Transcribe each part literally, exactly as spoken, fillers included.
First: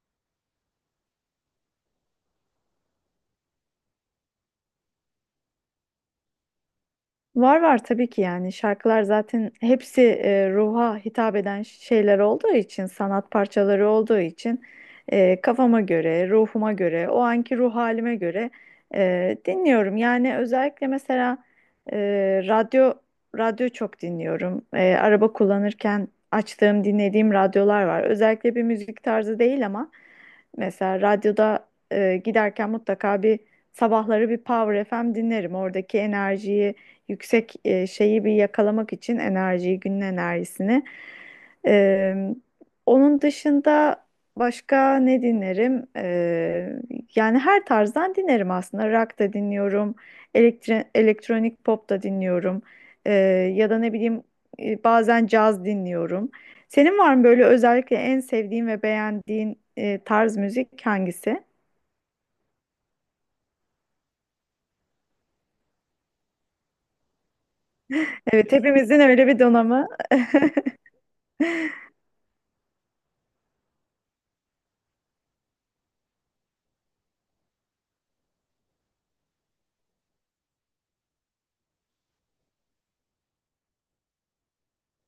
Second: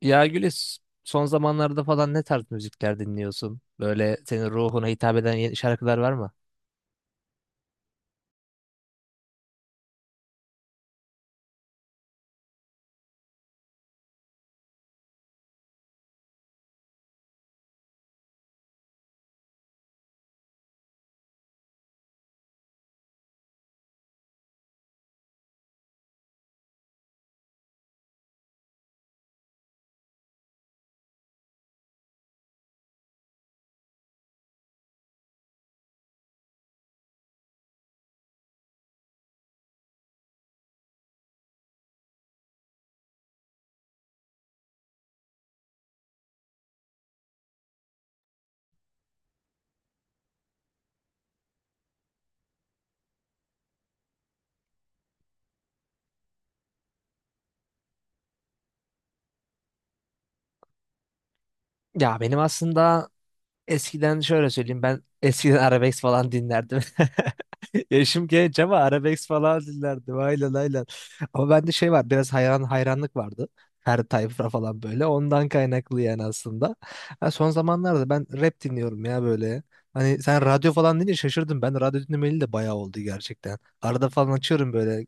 Ya Gülis, son zamanlarda falan ne tarz müzikler dinliyorsun? Böyle senin ruhuna hitap eden yeni şarkılar var mı? Var var tabii ki yani şarkılar zaten hepsi e, ruha hitap eden şeyler olduğu için, sanat parçaları olduğu için e, kafama göre, ruhuma göre, o anki ruh halime göre e, dinliyorum. Yani özellikle mesela e, radyo radyo çok dinliyorum. E, araba kullanırken açtığım, dinlediğim radyolar var. Özellikle bir müzik tarzı değil ama mesela radyoda e, giderken mutlaka bir sabahları bir Power F M dinlerim. Oradaki enerjiyi yüksek e, şeyi, bir yakalamak için enerjiyi, günün enerjisini. Ee, Onun dışında başka ne dinlerim? Ee, yani her tarzdan dinlerim aslında. Rock da dinliyorum, elektri- elektronik pop da dinliyorum. Ee, Ya da ne bileyim e, bazen caz dinliyorum. Senin var mı böyle özellikle en sevdiğin ve beğendiğin e, tarz müzik hangisi? Ya benim aslında eskiden şöyle söyleyeyim, ben eskiden arabesk falan dinlerdim. Yaşım Evet, genç ama hepimizin öyle arabesk bir falan donamı. dinlerdim. Aynen, aynen. Ama bende şey var, biraz hayran hayranlık vardı. Her tayfa falan böyle. Ondan kaynaklı yani aslında. Ha, son zamanlarda ben rap dinliyorum ya böyle. Hani sen radyo falan deyince şaşırdım. Ben radyo dinlemeli de bayağı oldu gerçekten. Arada falan açıyorum böyle.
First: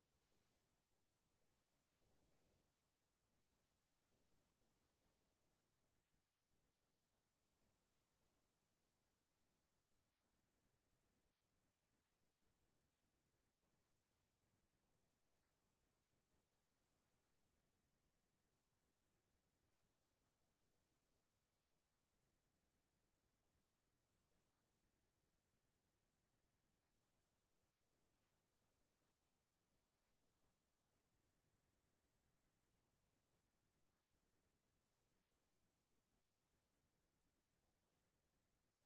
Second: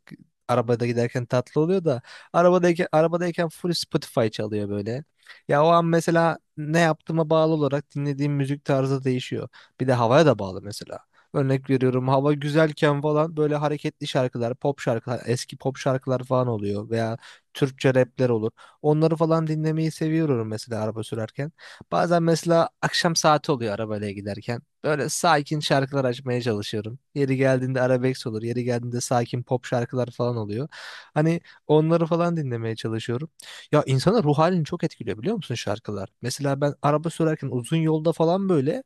Arabada giderken tatlı oluyor da arabadayken arabadayken full Spotify çalıyor böyle. Ya o an mesela ne yaptığıma bağlı olarak dinlediğim müzik tarzı değişiyor. Bir de havaya da bağlı mesela. Örnek veriyorum, hava güzelken falan böyle hareketli şarkılar, pop şarkılar, eski pop şarkılar falan oluyor veya Türkçe rapler olur. Onları falan dinlemeyi seviyorum mesela araba sürerken. Bazen mesela akşam saati oluyor arabayla giderken. Böyle sakin şarkılar açmaya çalışıyorum. Yeri geldiğinde arabesk olur, yeri geldiğinde sakin pop şarkılar falan oluyor. Hani onları falan dinlemeye çalışıyorum. Ya insanın ruh halini çok etkiliyor biliyor musun şarkılar? Mesela ben araba sürerken uzun yolda falan böyle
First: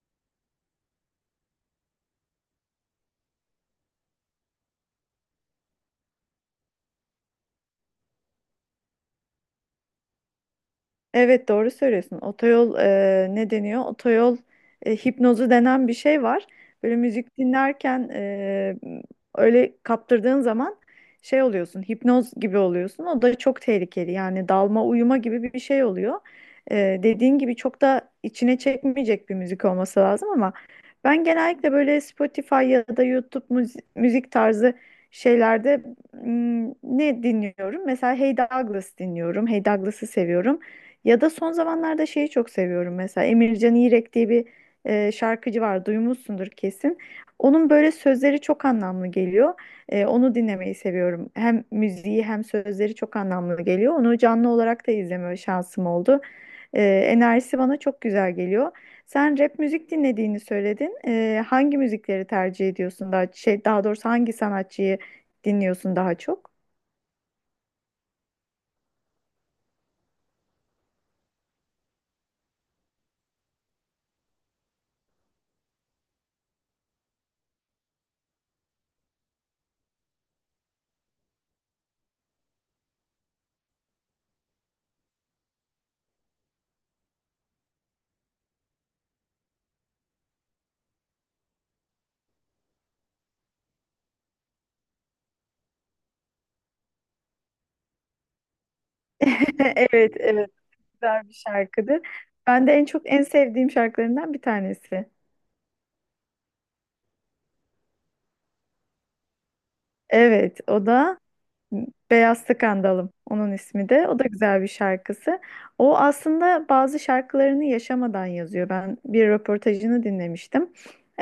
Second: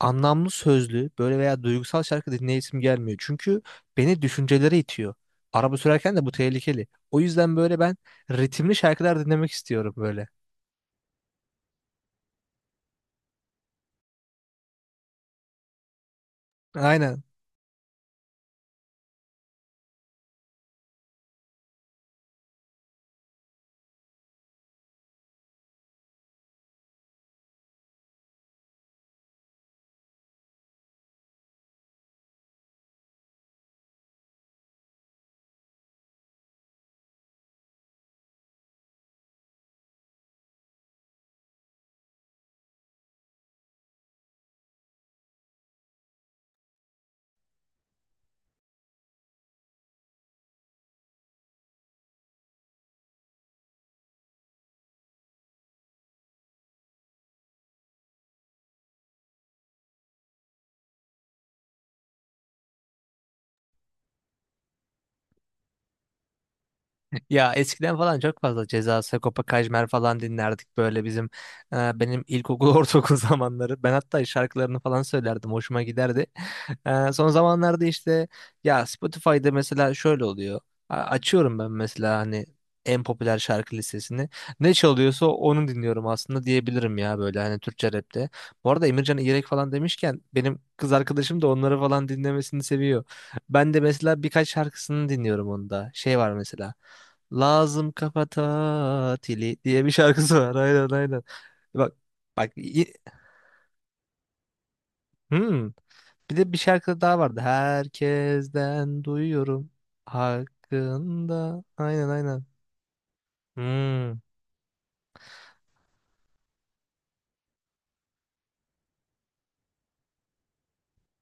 anlamlı sözlü böyle veya duygusal şarkı dinleyesim gelmiyor. Çünkü beni düşüncelere itiyor. Araba sürerken de bu tehlikeli. O yüzden böyle ben ritimli şarkılar dinlemek istiyorum böyle. Evet, doğru söylüyorsun. Otoyol e, ne deniyor? Otoyol e, hipnozu denen bir şey var. Böyle Aynen. müzik dinlerken e, öyle kaptırdığın zaman şey oluyorsun, hipnoz gibi oluyorsun. O da çok tehlikeli. Yani dalma, uyuma gibi bir bir şey oluyor. E, dediğin gibi çok da içine çekmeyecek bir müzik olması lazım ama ben genellikle böyle Spotify ya da YouTube müzi- müzik tarzı şeylerde mm, ne dinliyorum? Mesela Hey Douglas dinliyorum. Hey Douglas'ı seviyorum. Ya da son zamanlarda şeyi çok seviyorum, mesela Emircan İrek diye bir e, şarkıcı var, duymuşsundur kesin. Onun böyle sözleri çok anlamlı geliyor. E, onu dinlemeyi seviyorum. Hem müziği hem sözleri çok anlamlı geliyor. Onu canlı olarak da izleme şansım oldu. E, enerjisi bana çok güzel geliyor. Sen rap müzik dinlediğini söyledin. E, hangi müzikleri tercih ediyorsun, daha şey, daha doğrusu hangi sanatçıyı dinliyorsun daha çok? Ya eskiden falan çok fazla Ceza, Sagopa Kajmer falan dinlerdik böyle bizim e, benim ilkokul ortaokul zamanları. Ben hatta şarkılarını falan söylerdim, hoşuma giderdi. E, son zamanlarda işte ya Spotify'da mesela şöyle oluyor. A- Açıyorum ben mesela hani en popüler şarkı listesini. Ne çalıyorsa onu dinliyorum aslında diyebilirim ya böyle hani Türkçe rapte. Bu arada Emircan İrek falan demişken benim kız arkadaşım da onları falan dinlemesini seviyor. Ben de mesela birkaç şarkısını dinliyorum onda. Şey var mesela. Lazım kafa tatili diye bir Evet, şarkısı evet, var. Aynen, aynen. güzel bir Bak, şarkıdır. bak Ben de en y- çok en sevdiğim şarkılarından bir tanesi. Hmm. Bir de bir şarkı daha vardı. Herkesten duyuyorum Evet, o da hakkında. Aynen, Beyaz aynen. Skandalım, onun ismi de. Hmm. O da güzel bir şarkısı. O aslında bazı şarkılarını yaşamadan yazıyor. Ben bir röportajını dinlemiştim.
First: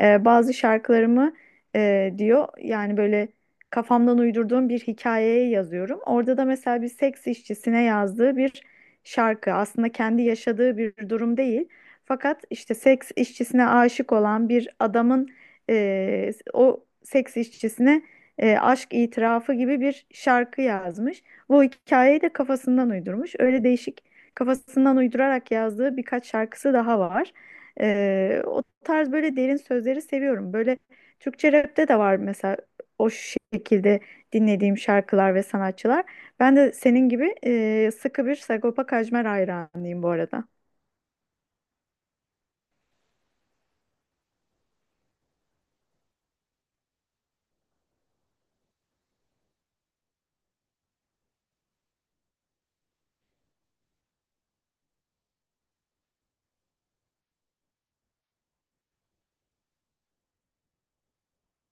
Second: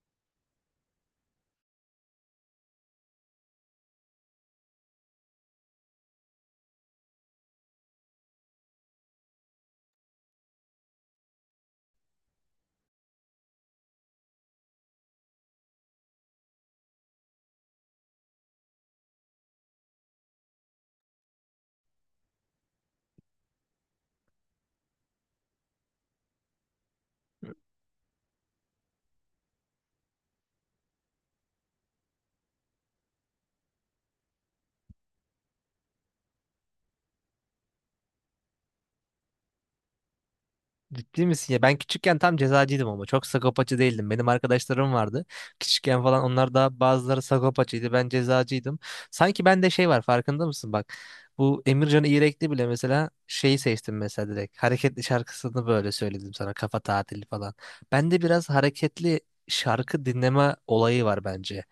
Ee, bazı şarkılarımı e, diyor, yani böyle kafamdan uydurduğum bir hikayeye yazıyorum. Orada da mesela bir seks işçisine yazdığı bir şarkı. Aslında kendi yaşadığı bir durum değil. Fakat işte seks işçisine aşık olan bir adamın e, o seks işçisine e, aşk itirafı gibi bir şarkı yazmış. Bu hikayeyi de kafasından uydurmuş. Öyle değişik, kafasından uydurarak yazdığı birkaç şarkısı daha var. E, o tarz böyle derin sözleri seviyorum. Böyle Türkçe rapte de var mesela o şekilde dinlediğim şarkılar ve sanatçılar. Ben de senin gibi e, sıkı bir Sagopa Kajmer hayranıyım bu arada. Ciddi misin ya? Ben küçükken tam cezacıydım ama çok sakopacı değildim. Benim arkadaşlarım vardı. Küçükken falan onlar da bazıları sakopacıydı. Ben cezacıydım. Sanki bende şey var, farkında mısın bak. Bu Emircan İğrekli bile mesela şeyi seçtim mesela direkt. Hareketli şarkısını böyle söyledim sana, kafa tatili falan. Bende biraz hareketli şarkı dinleme olayı var bence.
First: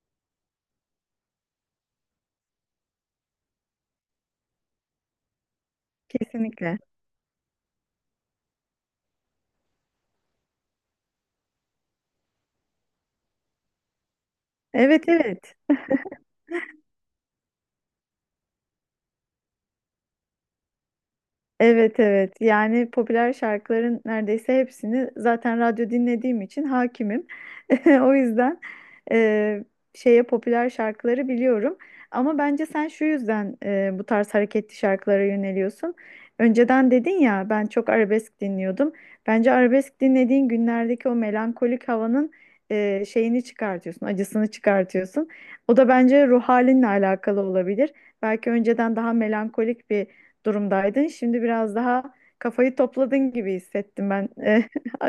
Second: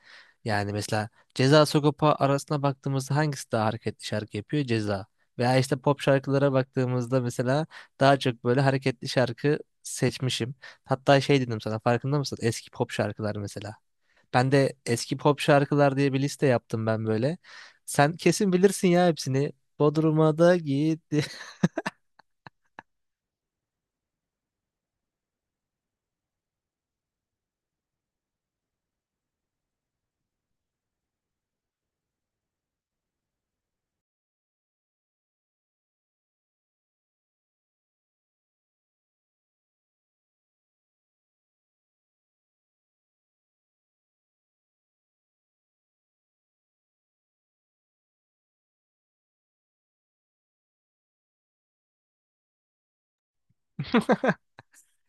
Yani mesela Ceza Sagopa arasına baktığımızda hangisi daha hareketli şarkı yapıyor? Ceza. Veya işte pop şarkılara Kesinlikle. baktığımızda mesela daha çok böyle hareketli şarkı seçmişim. Hatta şey dedim sana, farkında mısın? Eski pop şarkılar mesela. Ben de Evet, eski pop evet. şarkılar diye bir liste yaptım ben böyle. Sen kesin bilirsin ya hepsini. Bodrum'a da gitti. Evet, evet, yani popüler şarkıların neredeyse hepsini zaten radyo dinlediğim için hakimim. O yüzden e, şeye popüler şarkıları biliyorum. Ama bence sen şu yüzden e, bu tarz hareketli şarkılara yöneliyorsun. Önceden dedin ya ben çok arabesk dinliyordum. Bence arabesk dinlediğin günlerdeki o melankolik havanın e, şeyini çıkartıyorsun, acısını çıkartıyorsun. O da bence ruh halinle alakalı olabilir. Belki önceden daha melankolik bir durumdaydın. Şimdi biraz daha kafayı topladın gibi hissettim ben. Eh,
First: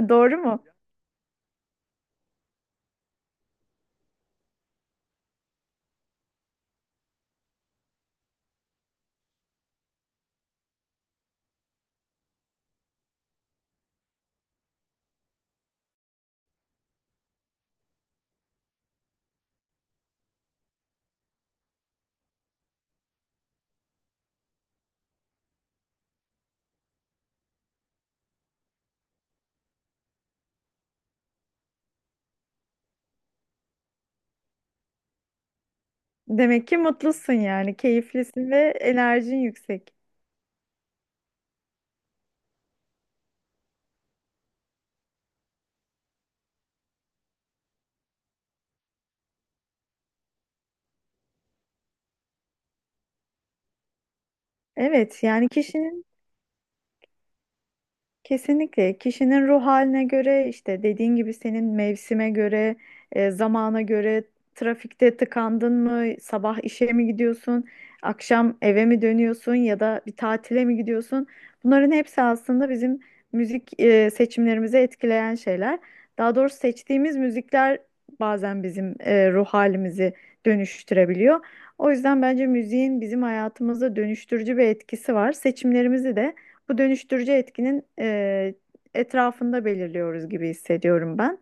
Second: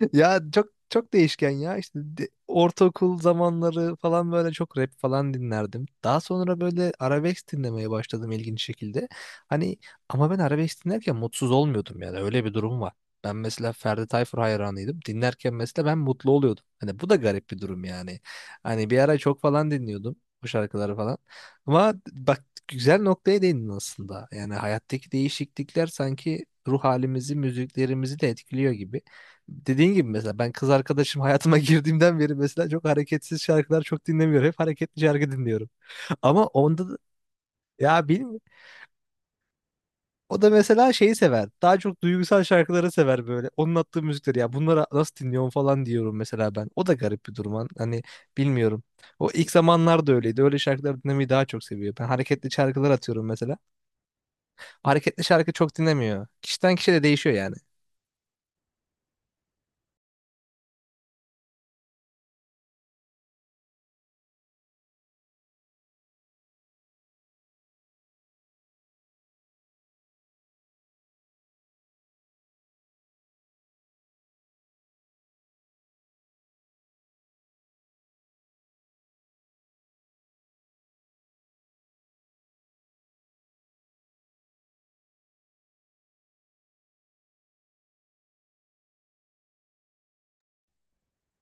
doğru Ya mu? çok çok değişken ya işte, de- ortaokul zamanları falan böyle çok rap falan dinlerdim. Daha sonra böyle arabesk dinlemeye başladım ilginç şekilde. Hani ama ben arabesk dinlerken mutsuz olmuyordum, yani öyle bir durum var. Ben mesela Ferdi Tayfur hayranıydım. Dinlerken mesela ben mutlu oluyordum. Hani bu da garip bir durum yani. Hani bir ara çok falan dinliyordum bu şarkıları falan. Ama bak, güzel noktaya değindin aslında. Yani hayattaki değişiklikler sanki ruh halimizi, müziklerimizi de etkiliyor gibi. Dediğin gibi mesela ben kız arkadaşım hayatıma girdiğimden beri mesela çok hareketsiz şarkılar çok dinlemiyorum. Hep hareketli şarkı dinliyorum. Ama Demek ki onda da, mutlusun yani, ya bilmiyorum. keyiflisin ve enerjin yüksek. O da mesela şeyi sever. Daha çok duygusal şarkıları sever böyle. Onun attığı müzikleri ya bunlara nasıl dinliyorum falan diyorum mesela ben. O da garip bir durum. Hani hani bilmiyorum. O ilk zamanlar da öyleydi. Öyle şarkıları dinlemeyi daha çok seviyor. Ben hareketli şarkılar atıyorum mesela. Hareketli Evet, yani şarkı çok kişinin. dinlemiyor. Kişiden kişiye de değişiyor yani. Kesinlikle kişinin ruh haline göre işte dediğin gibi, senin mevsime göre, e, zamana göre, trafikte tıkandın mı, sabah işe mi gidiyorsun, akşam eve mi dönüyorsun, ya da bir tatile mi gidiyorsun? Bunların hepsi aslında bizim müzik e, seçimlerimizi etkileyen şeyler. Daha doğrusu seçtiğimiz müzikler bazen bizim e, ruh halimizi dönüştürebiliyor. O yüzden bence müziğin bizim hayatımızda dönüştürücü bir etkisi var. Seçimlerimizi de bu dönüştürücü etkinin e, etrafında belirliyoruz gibi hissediyorum ben.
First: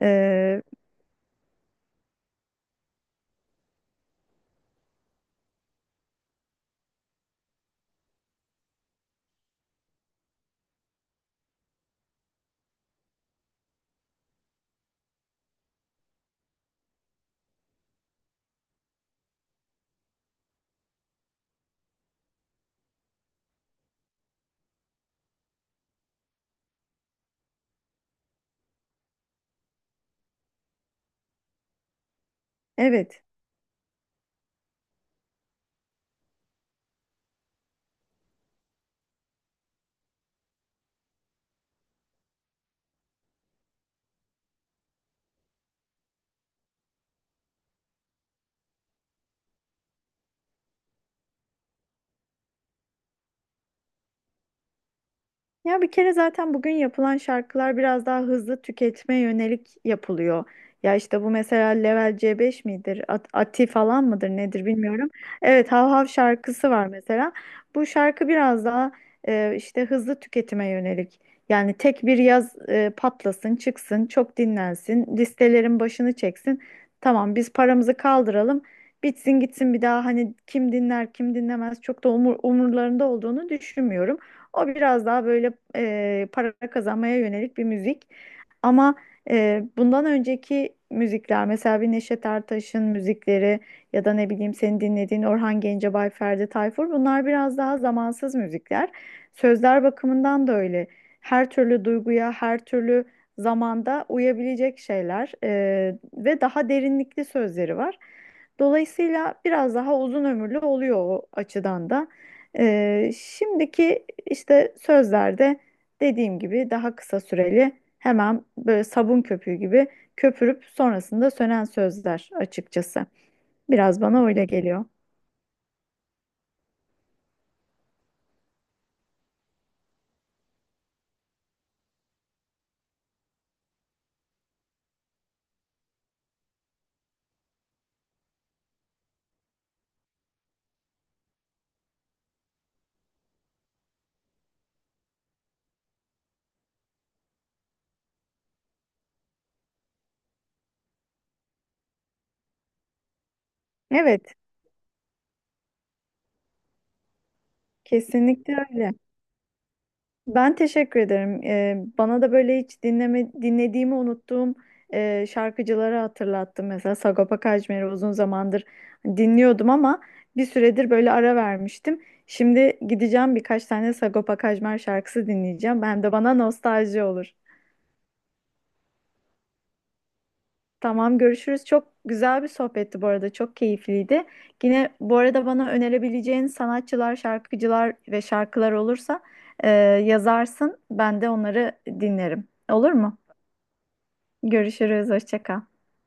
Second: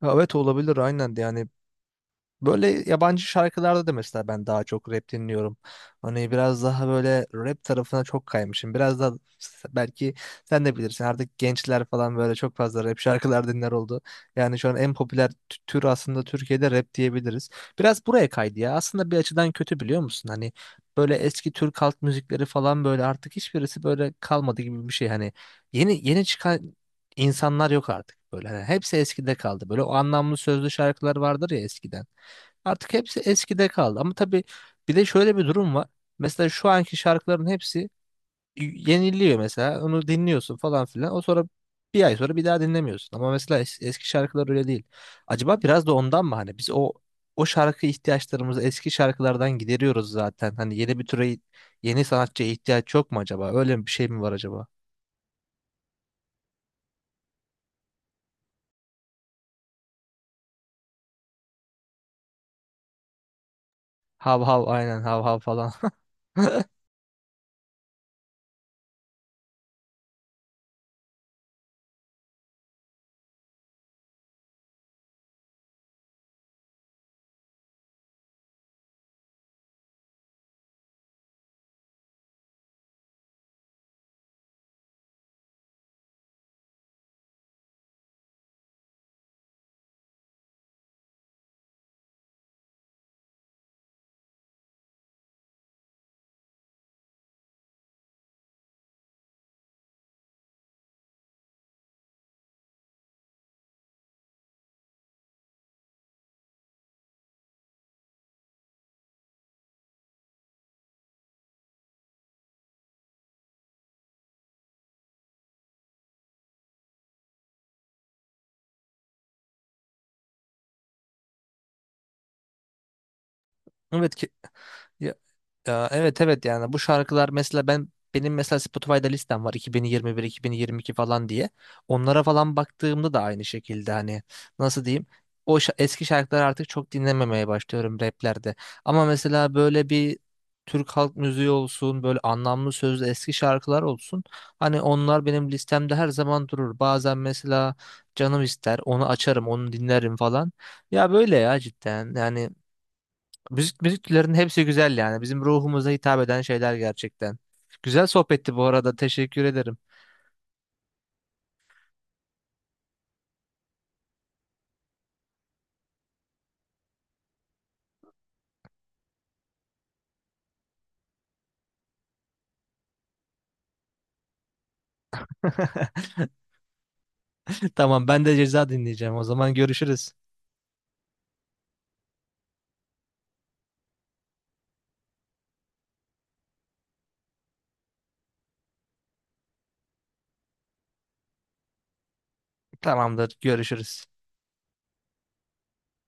Ha, evet, E, olabilir aynen de yani böyle yabancı şarkılarda da mesela ben daha çok rap dinliyorum. Hani biraz daha böyle rap tarafına çok kaymışım. Biraz da belki sen de bilirsin, artık gençler falan böyle çok fazla rap şarkılar dinler oldu. Yani şu an en popüler tü- tür aslında Türkiye'de rap diyebiliriz. Biraz buraya kaydı ya. Aslında bir açıdan kötü, biliyor musun? Hani böyle eski Türk halk müzikleri falan böyle artık hiçbirisi böyle kalmadı gibi bir şey. Hani yeni yeni çıkan insanlar yok artık böyle. Hani hepsi eskide kaldı. Böyle o anlamlı sözlü şarkılar vardır ya eskiden. Artık hepsi evet. eskide kaldı. Ama tabii bir de şöyle bir durum var. Mesela şu anki şarkıların hepsi yeniliyor mesela. Onu dinliyorsun falan filan. O sonra bir ay sonra bir daha dinlemiyorsun. Ama mesela es- eski şarkılar öyle değil. Acaba biraz da ondan mı, hani biz o o şarkı ihtiyaçlarımızı eski şarkılardan gideriyoruz zaten. Hani yeni bir türe, yeni sanatçıya ihtiyaç yok mu acaba? Öyle bir şey mi var acaba? Ya bir kere zaten bugün yapılan şarkılar biraz daha hızlı tüketme yönelik yapılıyor. Ya işte bu mesela Level C beş midir? At- Ati falan mıdır Hav nedir hav aynen, bilmiyorum. hav hav falan. Evet, Hav Hav şarkısı var mesela. Bu şarkı biraz daha e, işte hızlı tüketime yönelik. Yani tek bir yaz e, patlasın, çıksın, çok dinlensin, listelerin başını çeksin. Tamam, biz paramızı kaldıralım. Bitsin gitsin, bir daha hani kim dinler kim dinlemez çok da umur, umurlarında olduğunu düşünmüyorum. O biraz daha böyle e, para kazanmaya yönelik bir müzik. Ama e, bundan önceki müzikler, mesela bir Neşet Ertaş'ın müzikleri, ya da ne bileyim senin dinlediğin Orhan Gencebay, Ferdi Tayfur, bunlar biraz daha zamansız müzikler. Sözler bakımından da öyle. Her türlü duyguya, her türlü zamanda uyabilecek şeyler e, ve daha derinlikli sözleri var. Dolayısıyla biraz daha uzun ömürlü oluyor o açıdan da. E, şimdiki işte sözlerde dediğim gibi daha kısa süreli. Hemen böyle sabun köpüğü gibi köpürüp sonrasında sönen sözler açıkçası. Biraz Evet ki bana öyle geliyor. ya evet, evet, yani bu şarkılar mesela ben benim mesela Spotify'da listem var iki bin yirmi bir iki bin yirmi iki falan diye. Onlara falan baktığımda da aynı şekilde hani nasıl diyeyim? O şa- eski şarkıları artık çok dinlememeye başlıyorum raplerde. Ama mesela böyle bir Türk halk müziği olsun, böyle anlamlı sözlü eski şarkılar olsun. Hani onlar benim listemde her zaman durur. Bazen mesela canım ister, onu açarım, onu dinlerim falan. Ya böyle ya, cidden. Yani müzik, müzik türlerinin Evet, hepsi güzel yani. Bizim ruhumuza hitap eden şeyler gerçekten. Güzel sohbetti bu kesinlikle arada. öyle. Teşekkür ederim. Ben teşekkür ederim. Ee, bana da böyle hiç dinleme, dinlediğimi unuttuğum e, şarkıcıları hatırlattım. Mesela Sagopa Kajmer'i uzun zamandır dinliyordum ama bir süredir böyle ara vermiştim. Şimdi gideceğim, birkaç tane Sagopa Kajmer şarkısı dinleyeceğim. Hem de bana nostalji olur. Tamam, ben de ceza dinleyeceğim. O zaman görüşürüz. Tamam, görüşürüz. Çok güzel bir sohbetti bu arada. Çok keyifliydi. Yine bu arada bana önerebileceğin sanatçılar, şarkıcılar ve şarkılar olursa e, yazarsın. Ben de onları dinlerim. Olur mu? Tamamdır. Görüşürüz. Görüşürüz. Hoşça kal.